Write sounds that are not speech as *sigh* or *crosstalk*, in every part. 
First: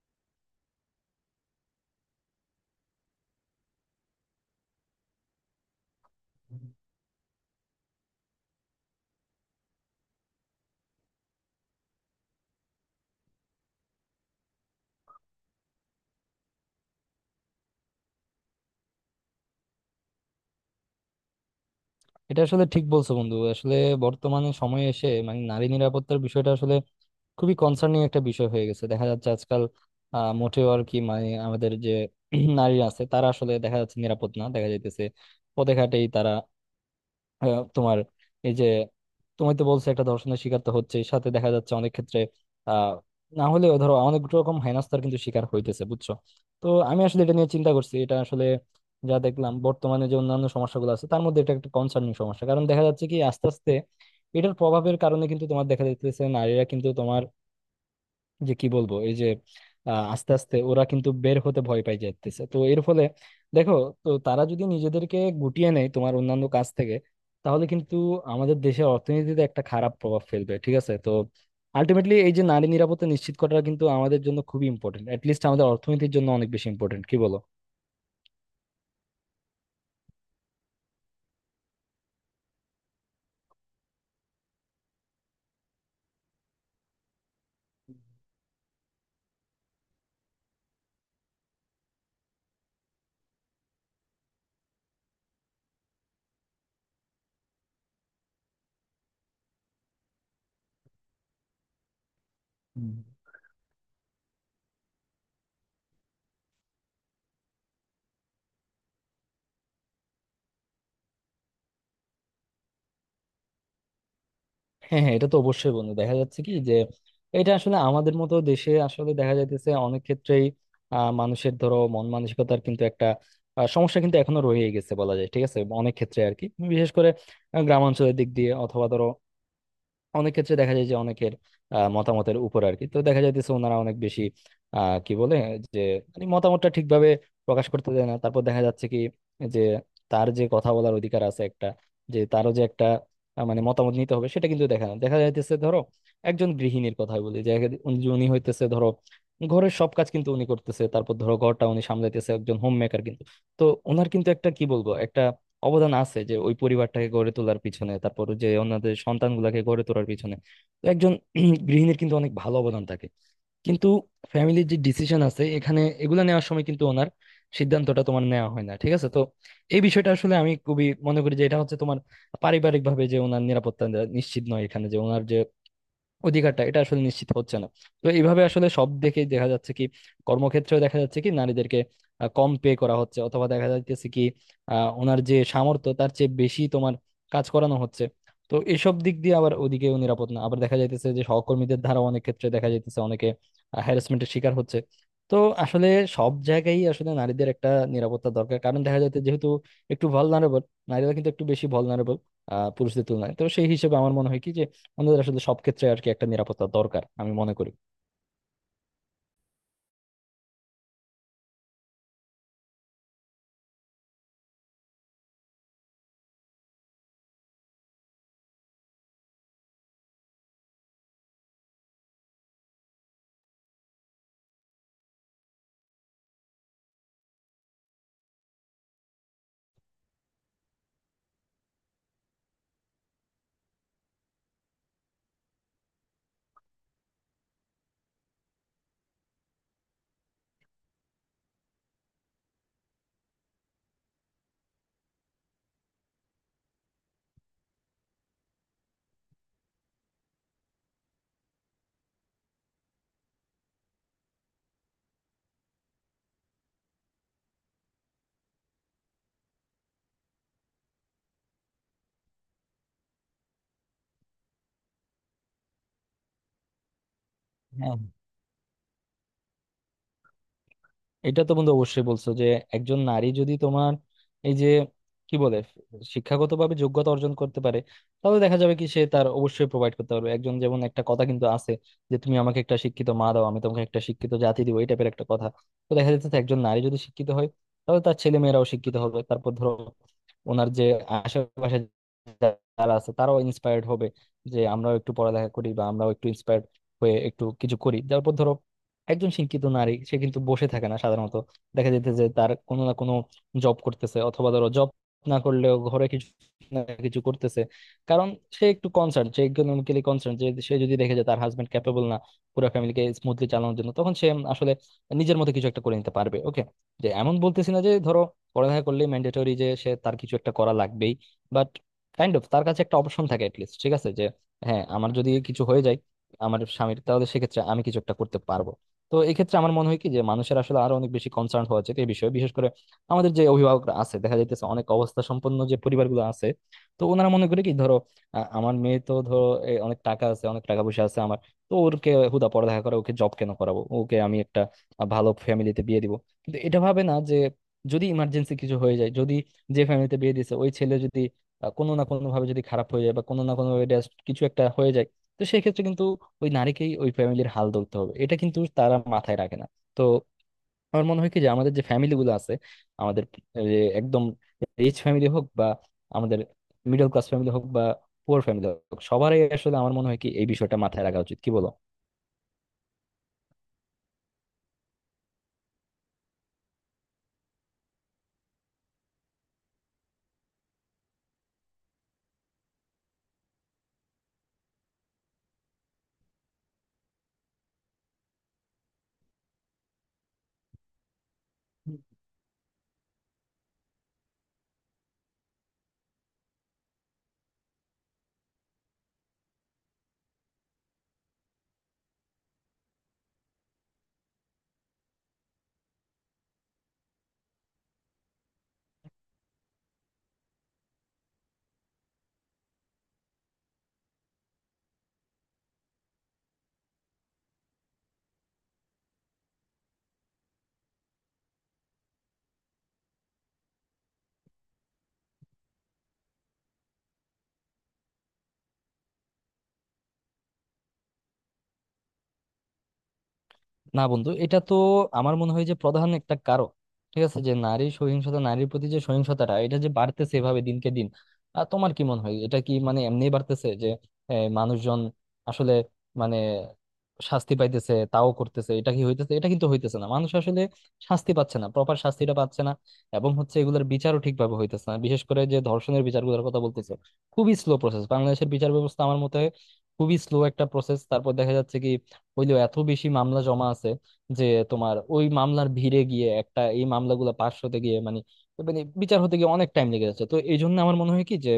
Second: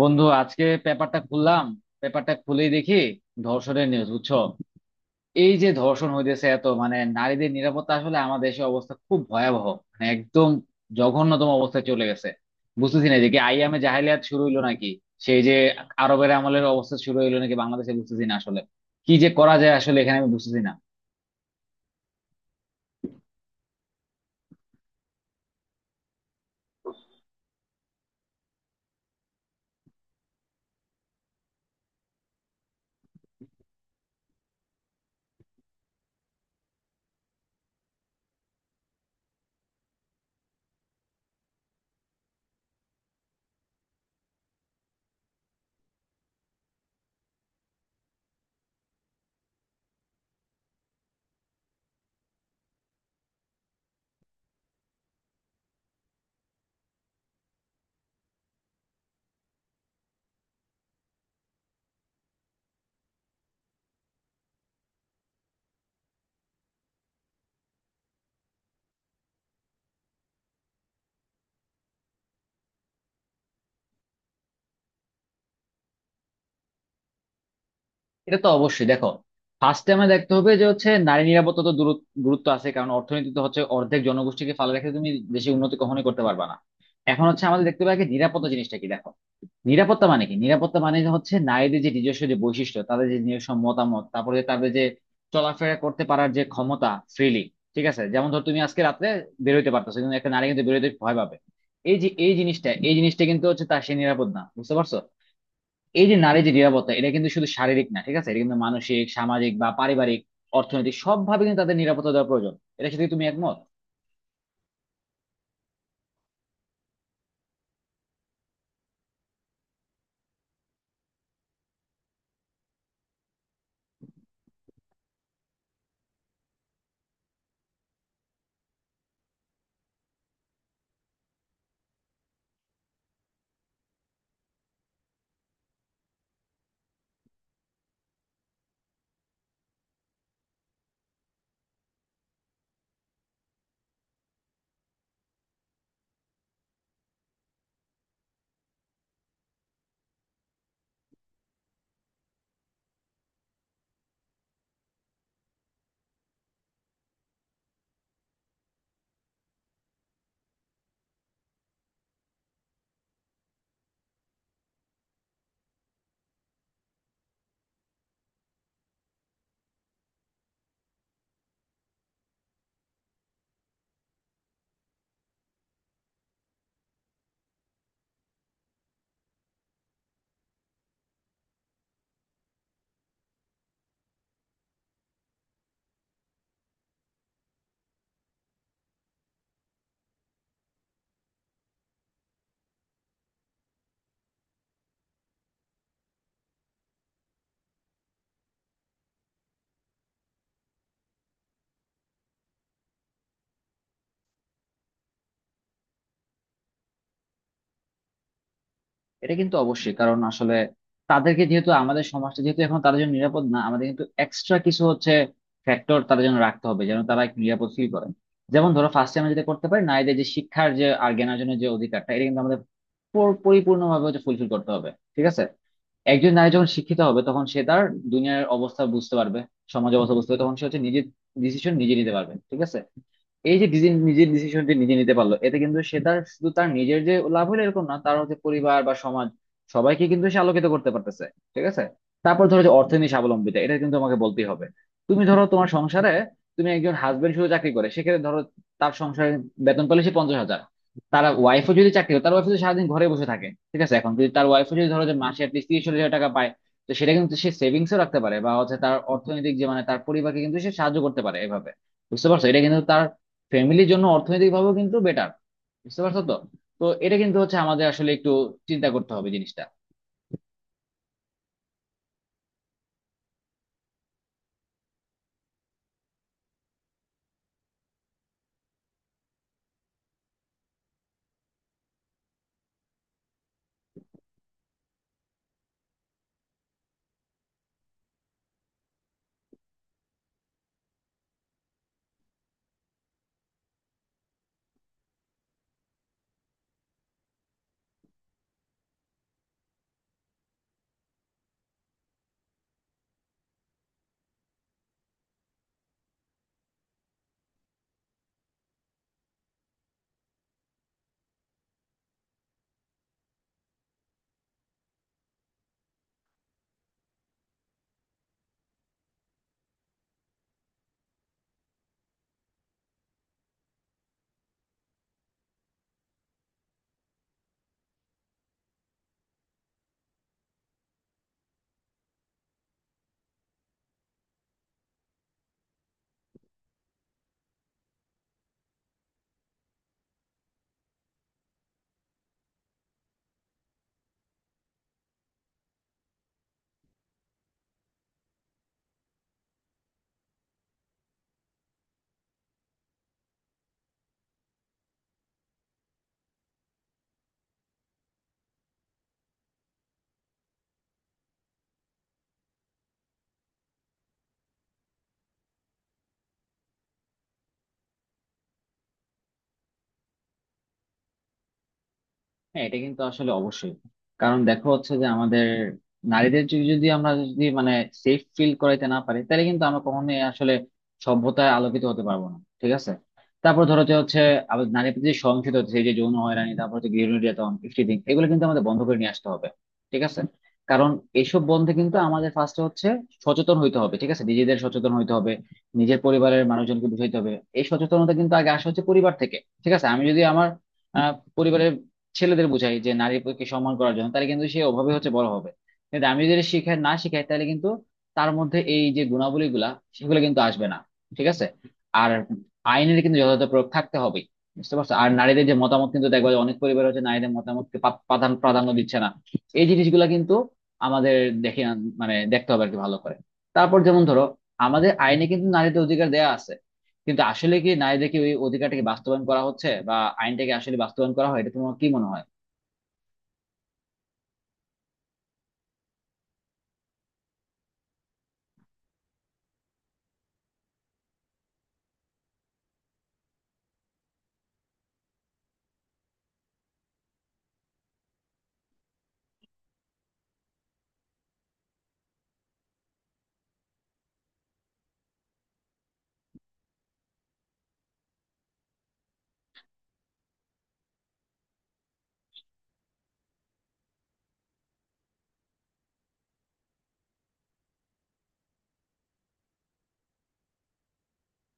বন্ধু, আজকে পেপারটা খুললাম। পেপারটা খুলেই দেখি ধর্ষণের নিউজ, বুঝছো? এই যে ধর্ষণ হইতেছে, এত মানে নারীদের নিরাপত্তা আসলে আমাদের দেশে অবস্থা খুব ভয়াবহ। মানে একদম জঘন্যতম অবস্থায় চলে গেছে। বুঝতেছি না যে কি আইয়ামে জাহেলিয়াত শুরু হইলো নাকি, সেই যে আরবের আমলের অবস্থা শুরু হইলো নাকি বাংলাদেশে, বুঝতেছি না আসলে। কি যে করা যায় আসলে এখানে, আমি বুঝতেছি না। এটা আসলে ঠিক বলছো বন্ধু, আসলে বর্তমানে সময়ে এসে মানে নারী নিরাপত্তার বিষয়টা আসলে খুবই কনসার্নিং একটা বিষয় হয়ে গেছে দেখা যাচ্ছে আজকাল। মোটেও আর কি, মানে আমাদের যে *clears throat* নারী আছে তারা আসলে দেখা যাচ্ছে নিরাপদ না, দেখা যাইতেছে পথে ঘাটেই তারা তোমার এই যে তুমি তো বলছো একটা ধর্ষণের শিকার তো হচ্ছে, সাথে দেখা যাচ্ছে অনেক ক্ষেত্রে আহ না হলেও ধরো অনেক রকম হেনস্থার কিন্তু শিকার হইতেছে, বুঝছো। তো আমি আসলে এটা নিয়ে চিন্তা করছি, এটা আসলে যা দেখলাম বর্তমানে যে অন্যান্য সমস্যাগুলো আছে তার মধ্যে এটা একটা কনসার্নিং সমস্যা, কারণ দেখা যাচ্ছে কি আস্তে আস্তে এটার প্রভাবের কারণে কিন্তু তোমার দেখা যাচ্ছে নারীরা কিন্তু তোমার যে কি বলবো, এই যে আস্তে আস্তে ওরা কিন্তু বের হতে ভয় পাই যাচ্ছে, তো এর ফলে দেখো, তো তারা যদি নিজেদেরকে গুটিয়ে নেয় তোমার অন্যান্য কাজ থেকে, তাহলে কিন্তু আমাদের দেশের অর্থনীতিতে একটা খারাপ প্রভাব ফেলবে, ঠিক আছে। তো আলটিমেটলি এই যে নারী নিরাপত্তা নিশ্চিত করাটা কিন্তু আমাদের জন্য খুবই ইম্পর্টেন্ট, লিস্ট আমাদের অর্থনীতির জন্য অনেক বেশি ইম্পর্টেন্ট, কি বলো। এটা তো অবশ্যই, দেখো, ফার্স্টে আমরা দেখতে হবে যে হচ্ছে নারী নিরাপত্তা তো গুরুত্ব আছে, কারণ অর্থনীতিতে হচ্ছে অর্ধেক জনগোষ্ঠীকে ফালে রেখে তুমি দেশে উন্নতি কখনোই করতে পারবে না। এখন হচ্ছে আমাদের দেখতে হবে আগে নিরাপত্তা জিনিসটা কি। দেখো, নিরাপত্তা মানে কি? নিরাপত্তা মানে যে হচ্ছে নারীদের যে নিজস্ব যে বৈশিষ্ট্য, তাদের যে নিজস্ব মতামত, তারপরে যে তাদের যে চলাফেরা করতে পারার যে ক্ষমতা ফ্রিলি। ঠিক আছে, যেমন ধর তুমি আজকে রাত্রে বেরোইতে পারতেছো, কিন্তু একটা নারী কিন্তু বেরোতে ভয় পাবে। এই যে এই জিনিসটা, এই জিনিসটা কিন্তু হচ্ছে তার সে নিরাপদ না, বুঝতে পারছো? এই যে নারী যে নিরাপত্তা, এটা কিন্তু শুধু শারীরিক না, ঠিক আছে, এটা কিন্তু মানসিক, সামাজিক বা পারিবারিক, অর্থনৈতিক সবভাবে কিন্তু তাদের নিরাপত্তা দেওয়া প্রয়োজন। এটা সাথে কি তুমি একমত? হ্যাঁ, হ্যাঁ, এটা তো অবশ্যই বন্ধু, দেখা যাচ্ছে কি যে এটা আসলে আমাদের মতো দেশে আসলে দেখা যাইতেছে অনেক ক্ষেত্রেই মানুষের ধরো মন মানসিকতার কিন্তু একটা সমস্যা কিন্তু এখনো রয়ে গেছে বলা যায়, ঠিক আছে অনেক ক্ষেত্রে আর কি। বিশেষ করে গ্রামাঞ্চলের দিক দিয়ে, অথবা ধরো অনেক ক্ষেত্রে দেখা যায় যে অনেকের মতামতের উপর আর কি, তো দেখা যাইতেছে ওনারা অনেক বেশি কি বলে, যে মানে মতামতটা ঠিকভাবে প্রকাশ করতে দেয় না। তারপর দেখা যাচ্ছে কি যে তার যে কথা বলার অধিকার আছে একটা, যে তারও যে একটা মানে মতামত নিতে হবে, সেটা কিন্তু দেখা না দেখা যাইতেছে। ধরো একজন গৃহিণীর কথা বলি, যে এক- উনি উনি হইতেছে ধরো ঘরের সব কাজ কিন্তু উনি করতেছে, তারপর ধরো ঘরটা উনি সামলাইতেছে, একজন হোম মেকার কিন্তু। তো ওনার কিন্তু একটা কি বলবো, একটা অবদান আছে যে ওই পরিবারটাকে গড়ে তোলার পিছনে, তারপর যে ওনাদের সন্তানগুলাকে গড়ে তোলার পিছনে। তো একজন *clears throat* গৃহিণীর কিন্তু অনেক ভালো অবদান থাকে। কিন্তু ফ্যামিলির যে ডিসিশন আছে এখানে এগুলা নেওয়ার সময় কিন্তু ওনার সিদ্ধান্তটা তোমার নেওয়া হয় না, ঠিক আছে। তো এই বিষয়টা আসলে আমি খুবই মনে করি যে এটা হচ্ছে তোমার পারিবারিক ভাবে যে ওনার নিরাপত্তা নিশ্চিত নয়, এখানে যে ওনার যে অধিকারটা, এটা আসলে নিশ্চিত হচ্ছে না। তো এইভাবে আসলে সব দেখেই দেখা যাচ্ছে কি কর্মক্ষেত্রেও দেখা যাচ্ছে কি নারীদেরকে কম পে করা হচ্ছে, অথবা দেখা যাচ্ছে কি ওনার যে সামর্থ্য তার চেয়ে বেশি তোমার কাজ করানো হচ্ছে। তো এসব দিক দিয়ে আবার ওদিকেও নিরাপদ না, আবার দেখা যাইতেছে যে সহকর্মীদের দ্বারা অনেক ক্ষেত্রে দেখা যাইতেছে অনেকে হ্যারাসমেন্টের শিকার হচ্ছে। তো আসলে সব জায়গায় আসলে নারীদের একটা নিরাপত্তা দরকার, কারণ দেখা যাচ্ছে যেহেতু একটু ভালনারেবল, নারীরা কিন্তু একটু বেশি ভালনারেবল পুরুষদের তুলনায়, তো সেই হিসেবে আমার মনে হয় কি যে আমাদের আসলে সব ক্ষেত্রে আর কি একটা নিরাপত্তা দরকার, আমি মনে করি। এটা কিন্তু অবশ্যই, কারণ আসলে তাদেরকে যেহেতু আমাদের সমাজটা যেহেতু এখন তাদের জন্য নিরাপদ না, আমাদের কিন্তু এক্সট্রা কিছু হচ্ছে ফ্যাক্টর তাদের জন্য রাখতে হবে যেন তারা একটু নিরাপদ ফিল করেন। যেমন ধরো, ফার্স্টে আমরা যেটা করতে পারি, নারীদের যে শিক্ষার যে আর জ্ঞানের জন্য যে অধিকারটা, এটা কিন্তু আমাদের পরিপূর্ণভাবে হচ্ছে ফুলফিল করতে হবে। ঠিক আছে? একজন নারী যখন শিক্ষিত হবে, তখন সে তার দুনিয়ার অবস্থা বুঝতে পারবে, সমাজ অবস্থা বুঝতে পারবে, তখন সে হচ্ছে নিজের ডিসিশন নিজে নিতে পারবে। ঠিক আছে? এই যে নিজের ডিসিশনটি নিজে নিতে পারলো, এতে কিন্তু সে তার শুধু তার নিজের যে লাভ হলো এরকম না, তার হচ্ছে পরিবার বা সমাজ সবাইকে কিন্তু সে আলোকিত করতে পারতেছে। ঠিক আছে? তারপর ধরো যে অর্থনীতি স্বাবলম্বিতা, এটা কিন্তু তোমাকে বলতেই হবে। তুমি ধরো তোমার সংসারে তুমি একজন হাজবেন্ড শুধু চাকরি করে, সেক্ষেত্রে ধরো তার সংসারে বেতন পেলে সে 50,000। তার ওয়াইফও যদি চাকরি করে, তার ওয়াইফ যদি সারাদিন ঘরে বসে থাকে, ঠিক আছে, এখন যদি তার ওয়াইফও যদি ধরো যে মাসে অ্যাটলিস্ট 30-40 হাজার টাকা পায়, তো সেটা কিন্তু সে সেভিংসও রাখতে পারে, বা হচ্ছে তার অর্থনৈতিক যে মানে তার পরিবারকে কিন্তু সে সাহায্য করতে পারে এভাবে। বুঝতে পারছো? এটা কিন্তু তার ফ্যামিলির জন্য অর্থনৈতিকভাবেও কিন্তু বেটার। বুঝতে পারছো তো? তো এটা কিন্তু হচ্ছে আমাদের হ্যাঁ, আসলে একটু চিন্তা করতে হবে জিনিসটা। এটা তো বন্ধু অবশ্যই বলছো যে একজন নারী যদি তোমার এই যে কি বলে, শিক্ষাগতভাবে যোগ্যতা অর্জন করতে পারে, তাহলে দেখা যাবে কি সে তার অবশ্যই প্রোভাইড করতে পারবে। একজন যেমন, একটা কথা কিন্তু আছে যে তুমি আমাকে একটা শিক্ষিত মা দাও, আমি তোমাকে একটা শিক্ষিত জাতি দিব, এই টাইপের একটা কথা। তো দেখা যাচ্ছে একজন নারী যদি শিক্ষিত হয় তাহলে তার ছেলে মেয়েরাও শিক্ষিত হবে। তারপর ধরো ওনার যে আশেপাশে যারা আছে তারাও ইন্সপায়ার্ড হবে, যে আমরাও একটু পড়ালেখা করি বা আমরাও একটু ইন্সপায়ার্ড হয়ে একটু কিছু করি। তারপর ধরো একজন শিক্ষিত নারী সে কিন্তু বসে থাকে না সাধারণত, দেখা যেতে যে তার কোনো না কোনো জব করতেছে, অথবা ধরো জব না করলেও ঘরে কিছু না কিছু করতেছে। কারণ সে একটু কনসার্ন, সে ইকোনমিক্যালি কনসার্ন, যে সে যদি দেখে যে তার হাজবেন্ড ক্যাপেবল না পুরো ফ্যামিলিকে স্মুথলি চালানোর জন্য, তখন সে আসলে নিজের মতো কিছু একটা করে নিতে পারবে। ওকে, যে এমন বলতেছি না যে ধরো পড়ালেখা করলে ম্যান্ডেটরি যে সে তার কিছু একটা করা লাগবেই, বাট কাইন্ড অফ তার কাছে একটা অপশন থাকে, লিস্ট ঠিক আছে, যে হ্যাঁ আমার যদি কিছু হয়ে যায় আমার স্বামীর, তাহলে সেক্ষেত্রে আমি কিছু একটা করতে পারবো। তো এক্ষেত্রে আমার মনে হয় কি যে মানুষের আসলে আরো অনেক বেশি কনসার্ন হওয়া উচিত এই বিষয়ে। বিশেষ করে আমাদের যে অভিভাবকরা আছে দেখা যাইতেছে অনেক অবস্থা সম্পন্ন যে পরিবারগুলো আছে, তো ওনারা মনে করে কি ধরো আমার মেয়ে তো ধরো অনেক টাকা আছে, অনেক টাকা পয়সা আছে আমার, তো ওরকে হুদা পড়ালেখা করে ওকে জব কেন করাবো, ওকে আমি একটা ভালো ফ্যামিলিতে বিয়ে দিব। কিন্তু এটা ভাবে না যে যদি ইমার্জেন্সি কিছু হয়ে যায়, যদি যে ফ্যামিলিতে বিয়ে দিছে ওই ছেলে যদি কোনো না কোনো ভাবে যদি খারাপ হয়ে যায় বা কোনো না কোনো ভাবে কিছু একটা হয়ে যায়, তো সেই ক্ষেত্রে কিন্তু ওই নারীকেই ওই ফ্যামিলির হাল ধরতে হবে, এটা কিন্তু তারা মাথায় রাখে না। তো আমার মনে হয় কি যে আমাদের যে ফ্যামিলি গুলো আছে, আমাদের যে একদম রিচ ফ্যামিলি হোক, বা আমাদের মিডল ক্লাস ফ্যামিলি হোক, বা পুয়ার ফ্যামিলি হোক, সবারই আসলে আমার মনে হয় কি এই বিষয়টা মাথায় রাখা উচিত, কি বলো। হ্যাঁ, এটা কিন্তু আসলে অবশ্যই। কারণ দেখো, হচ্ছে যে আমাদের নারীদের যদি, আমরা যদি মানে সেফ ফিল করাইতে না পারি, তাহলে কিন্তু আমরা কখনোই আসলে সভ্যতায় আলোকিত হতে পারবো না। ঠিক আছে? তারপর ধরো যে হচ্ছে আবার নারী প্রতি যে সহিংসতা হচ্ছে এই যে যৌন হয়রানি, তারপর হচ্ছে গৃহ নির্যাতন ইত্যাদি, এগুলো কিন্তু আমাদের বন্ধ করে নিয়ে আসতে হবে। ঠিক আছে? কারণ এইসব বন্ধে কিন্তু আমাদের ফার্স্টে হচ্ছে সচেতন হইতে হবে, ঠিক আছে, নিজেদের সচেতন হইতে হবে, নিজের পরিবারের মানুষজনকে বুঝাইতে হবে। এই সচেতনতা কিন্তু আগে আসা হচ্ছে পরিবার থেকে। ঠিক আছে? আমি যদি আমার আহ, পরিবারের ছেলেদের বোঝাই যে নারী প্রতি সম্মান করার জন্য, তাহলে কিন্তু সে ওভাবে হচ্ছে বড় হবে। কিন্তু আমি যদি শিখাই না শিখাই, তাহলে কিন্তু তার মধ্যে এই যে গুণাবলী গুলা সেগুলো কিন্তু আসবে না। ঠিক আছে? আর আইনের কিন্তু যথাযথ প্রয়োগ থাকতে হবে। বুঝতে পারছো? আর নারীদের যে মতামত, কিন্তু দেখবা যে অনেক পরিবার হচ্ছে নারীদের মতামতকে পা- প্রাধান্য প্রাধান্য দিচ্ছে না। এই জিনিসগুলা কিন্তু আমাদের মানে দেখতে হবে আর কি ভালো করে। তারপর যেমন ধরো, আমাদের আইনে কিন্তু নারীদের অধিকার দেয়া আছে, কিন্তু আসলে কি নারীদের কি ওই অধিকারটাকে বাস্তবায়ন করা হচ্ছে, বা আইনটাকে আসলে বাস্তবায়ন করা হয়, এটা তোমার কি মনে হয়? না বন্ধু, এটা তো আমার মনে হয় যে প্রধান একটা কারণ, ঠিক আছে, যে নারী সহিংসতা, নারীর প্রতি যে সহিংসতাটা এটা যে বাড়তেছে এভাবে দিনকে দিন, আর তোমার কি মনে হয় এটা কি মানে এমনি বাড়তেছে যে মানুষজন আসলে মানে শাস্তি পাইতেছে তাও করতেছে, এটা কি হইতেছে? এটা কিন্তু হইতেছে না, মানুষ আসলে শাস্তি পাচ্ছে না, প্রপার শাস্তিটা পাচ্ছে না। এবং হচ্ছে এগুলোর বিচারও ঠিকভাবে হইতেছে না, বিশেষ করে যে ধর্ষণের বিচারগুলোর কথা বলতেছে, খুবই স্লো প্রসেস বাংলাদেশের বিচার ব্যবস্থা, আমার মতে হয় খুবই স্লো একটা প্রসেস। তারপর দেখা যাচ্ছে কি হইলেও এত বেশি মামলা জমা আছে যে তোমার ওই মামলার ভিড়ে গিয়ে একটা এই মামলাগুলো পাশ হতে গিয়ে মানে, মানে বিচার হতে গিয়ে অনেক টাইম লেগে যাচ্ছে। তো এই জন্য আমার মনে হয় কি যে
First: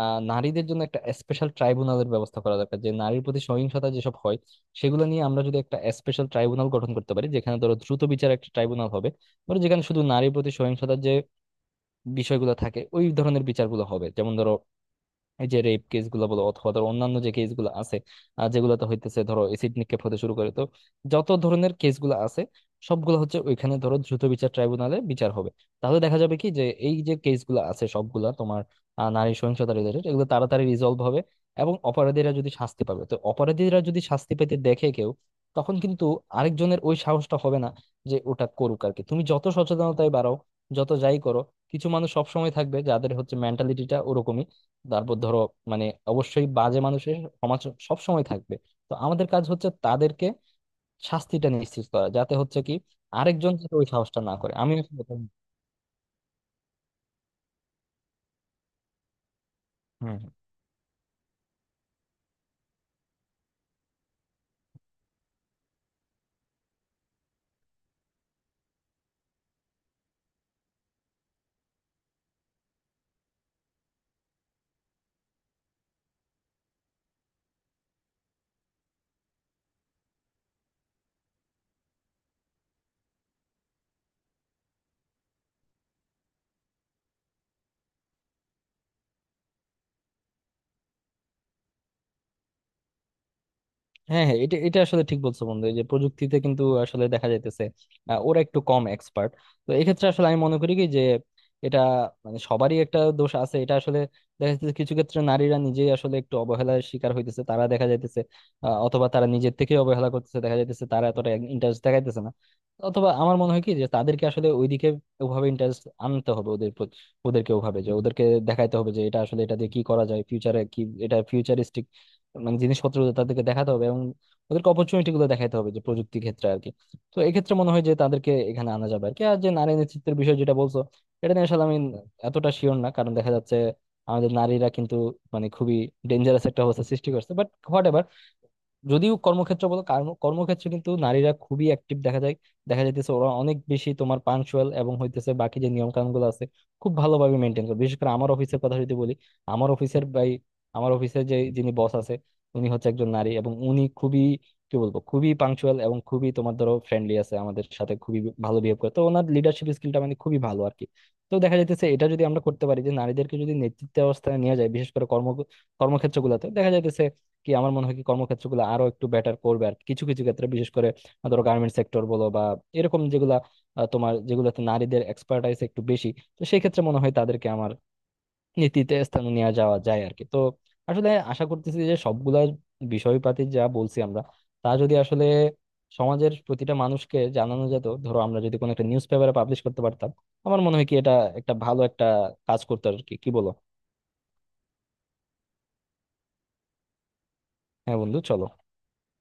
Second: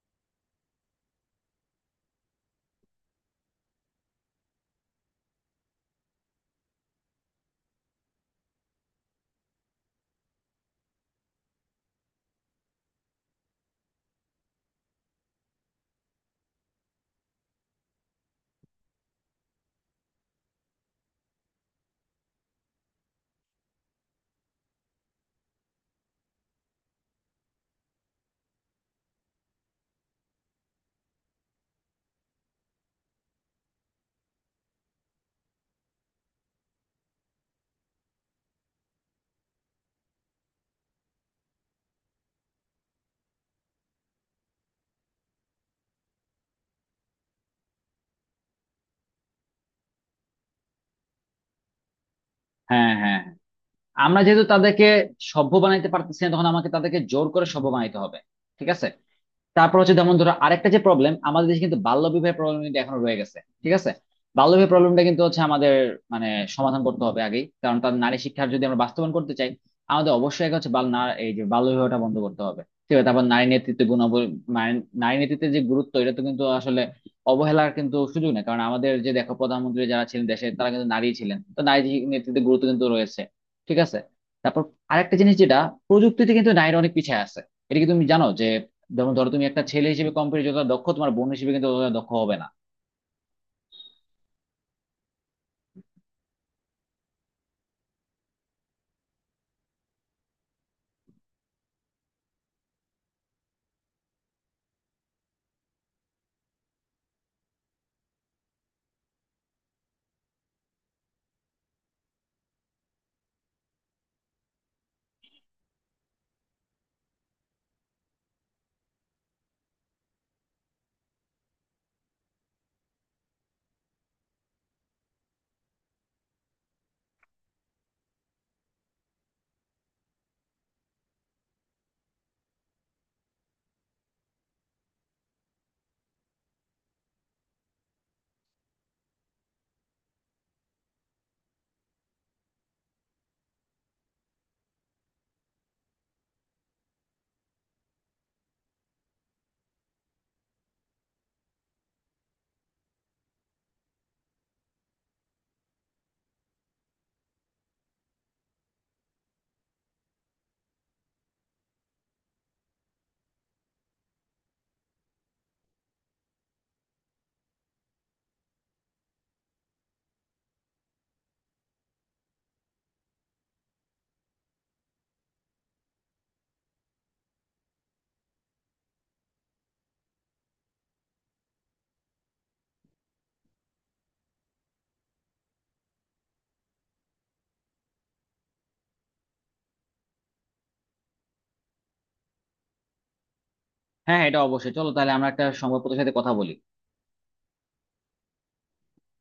নারীদের জন্য একটা স্পেশাল ট্রাইব্যুনালের ব্যবস্থা করা দরকার, যে নারীর প্রতি সহিংসতা যেসব হয় সেগুলো নিয়ে আমরা যদি একটা স্পেশাল ট্রাইব্যুনাল গঠন করতে পারি, যেখানে ধরো দ্রুত বিচার একটা ট্রাইব্যুনাল হবে, ধরো যেখানে শুধু নারীর প্রতি সহিংসতার যে বিষয়গুলো থাকে ওই ধরনের বিচারগুলো হবে। যেমন ধরো এই যে রেপ কেস গুলো বলো, অথবা ধরো অন্যান্য যে কেস গুলো আছে যেগুলোতে হইতেছে ধরো এসিড নিক্ষেপ হতে শুরু করে, তো যত ধরনের কেস গুলো আছে সবগুলো হচ্ছে ওইখানে ধরো দ্রুত বিচার ট্রাইব্যুনালে বিচার হবে। তাহলে দেখা যাবে কি যে এই যে কেস গুলো আছে সবগুলা তোমার নারী সহিংসতা রিলেটেড, এগুলো তাড়াতাড়ি রিজলভ হবে। এবং অপরাধীরা যদি শাস্তি পাবে, তো অপরাধীরা যদি শাস্তি পেতে দেখে কেউ, তখন কিন্তু আরেকজনের ওই সাহসটা হবে না যে ওটা করুক আর কি। তুমি যত সচেতনতায় বাড়াও, যত যাই করো, কিছু মানুষ সবসময় থাকবে যাদের হচ্ছে মেন্টালিটিটা ওরকমই। তারপর ধরো মানে অবশ্যই বাজে মানুষের সমাজ সব সময় থাকবে। তো আমাদের কাজ হচ্ছে তাদেরকে শাস্তিটা নিশ্চিত করা, যাতে হচ্ছে কি হ্যাঁ, হ্যাঁ, হ্যাঁ। আরেকজন যাতে ওই আমরা সাহসটা না যেহেতু করে। আমি তাদেরকে সভ্য বানাইতে পারতেছি না, তখন আমাকে তাদেরকে জোর করে সভ্য বানাইতে হবে। ঠিক আছে? তারপর হচ্ছে যেমন হম। ধরো আরেকটা যে প্রবলেম আমাদের দেশে, কিন্তু বাল্য বিবাহের প্রবলেম কিন্তু এখনো রয়ে গেছে। ঠিক আছে? বাল্য বিবাহ প্রবলেমটা কিন্তু হচ্ছে আমাদের মানে সমাধান করতে হবে আগেই, কারণ তার নারী শিক্ষার যদি আমরা বাস্তবায়ন করতে চাই, আমাদের অবশ্যই আগে হচ্ছে বাল না এই যে বাল্য বিবাহটা বন্ধ করতে হবে। ঠিক আছে? তারপর নারী নেতৃত্বে গুণাবলী, মানে নারী নেতৃত্বের যে গুরুত্ব, এটা তো কিন্তু আসলে অবহেলার কিন্তু সুযোগ নেই, কারণ আমাদের যে দেখো প্রধানমন্ত্রী যারা ছিলেন দেশে তারা কিন্তু নারী ছিলেন, তো নারী নেতৃত্বের গুরুত্ব কিন্তু রয়েছে। ঠিক আছে? তারপর আরেকটা জিনিস, যেটা প্রযুক্তিতে কিন্তু নারীরা অনেক পিছিয়ে আছে। এটা কি তুমি জানো যে, যেমন ধরো তুমি একটা ছেলে হিসেবে কম্পিউটার যতটা দক্ষ, তোমার বোন হিসেবে কিন্তু ততটা দক্ষ হবে না। হ্যাঁ, হ্যাঁ, এটা এটা আসলে ঠিক বলছো বন্ধু, এই যে প্রযুক্তিতে কিন্তু আসলে দেখা যাইতেছে ওরা একটু কম এক্সপার্ট। তো এক্ষেত্রে আসলে আমি মনে করি কি যে এটা মানে সবারই একটা দোষ আছে, এটা আসলে দেখা যাচ্ছে কিছু ক্ষেত্রে নারীরা নিজেই আসলে একটু অবহেলার শিকার হইতেছে, তারা দেখা যাইতেছে অথবা তারা নিজের থেকে অবহেলা করতেছে, দেখা যাইতেছে তারা এতটা ইন্টারেস্ট দেখাইতেছে না। অথবা আমার মনে হয় কি যে তাদেরকে আসলে ওইদিকে ওভাবে ইন্টারেস্ট আনতে হবে, ওদের ওদেরকে ওভাবে যে ওদেরকে দেখাইতে হবে যে এটা আসলে এটা দিয়ে কি করা যায়, ফিউচারে কি, এটা ফিউচারিস্টিক মানে জিনিসপত্র তাদেরকে দেখাতে হবে, এবং ওদেরকে অপরচুনিটি গুলো দেখাতে হবে যে প্রযুক্তি ক্ষেত্রে আর কি। তো এক্ষেত্রে মনে হয় যে তাদেরকে এখানে আনা যাবে আর কি। আর যে নারী নেতৃত্বের বিষয় যেটা বলছো, এটা নিয়ে আসলে আমি এতটা শিওর না, কারণ দেখা যাচ্ছে আমাদের নারীরা কিন্তু মানে খুবই ডেঞ্জারাস একটা অবস্থা সৃষ্টি করছে, বাট হোয়াট, যদিও কর্মক্ষেত্র বলো, কর্মক্ষেত্রে কিন্তু নারীরা খুবই অ্যাক্টিভ দেখা যায়, দেখা যাইতেছে ওরা অনেক বেশি তোমার পাঞ্চুয়াল, এবং হইতেছে বাকি যে নিয়ম কানুন গুলো আছে খুব ভালোভাবে মেনটেন করে। বিশেষ করে আমার অফিসের কথা যদি বলি, আমার অফিসের ভাই, আমার অফিসের যে যিনি বস আছে, উনি হচ্ছে একজন নারী এবং উনি খুবই কি বলবো, খুবই পাঞ্চুয়াল, এবং খুবই তোমার ধরো ফ্রেন্ডলি আছে আমাদের সাথে, খুবই ভালো বিহেভ করে। তো ওনার লিডারশিপ স্কিলটা মানে খুবই ভালো আর কি। তো দেখা যাইতেছে এটা যদি আমরা করতে পারি যে নারীদেরকে যদি নেতৃত্ব অবস্থায় নিয়ে যায়, বিশেষ করে কর্মক্ষেত্র গুলাতে, দেখা যাইতেছে কি আমার মনে হয় কি কর্মক্ষেত্রগুলো আরো একটু বেটার করবে আর কি। কিছু কিছু ক্ষেত্রে বিশেষ করে ধরো গার্মেন্টস সেক্টর বলো, বা এরকম যেগুলা তোমার যেগুলোতে নারীদের এক্সপার্টাইজ একটু বেশি, তো সেই ক্ষেত্রে মনে হয় তাদেরকে আমার নীতিতে স্থানে নিয়ে যাওয়া যায় আর কি। তো আসলে আশা করতেছি যে সবগুলা বিষয়পাতি যা বলছি আমরা, তা যদি আসলে সমাজের প্রতিটা মানুষকে জানানো যেত, ধরো আমরা যদি কোনো একটা নিউজ পেপারে পাবলিশ করতে পারতাম, আমার মনে হয় কি এটা একটা ভালো একটা কাজ করতো আর কি, কি বলো। হ্যাঁ, এটা অবশ্যই, চলো তাহলে আমরা একটা সংবাদপত্রের সাথে কথা বলি। হ্যাঁ বন্ধু, চলো।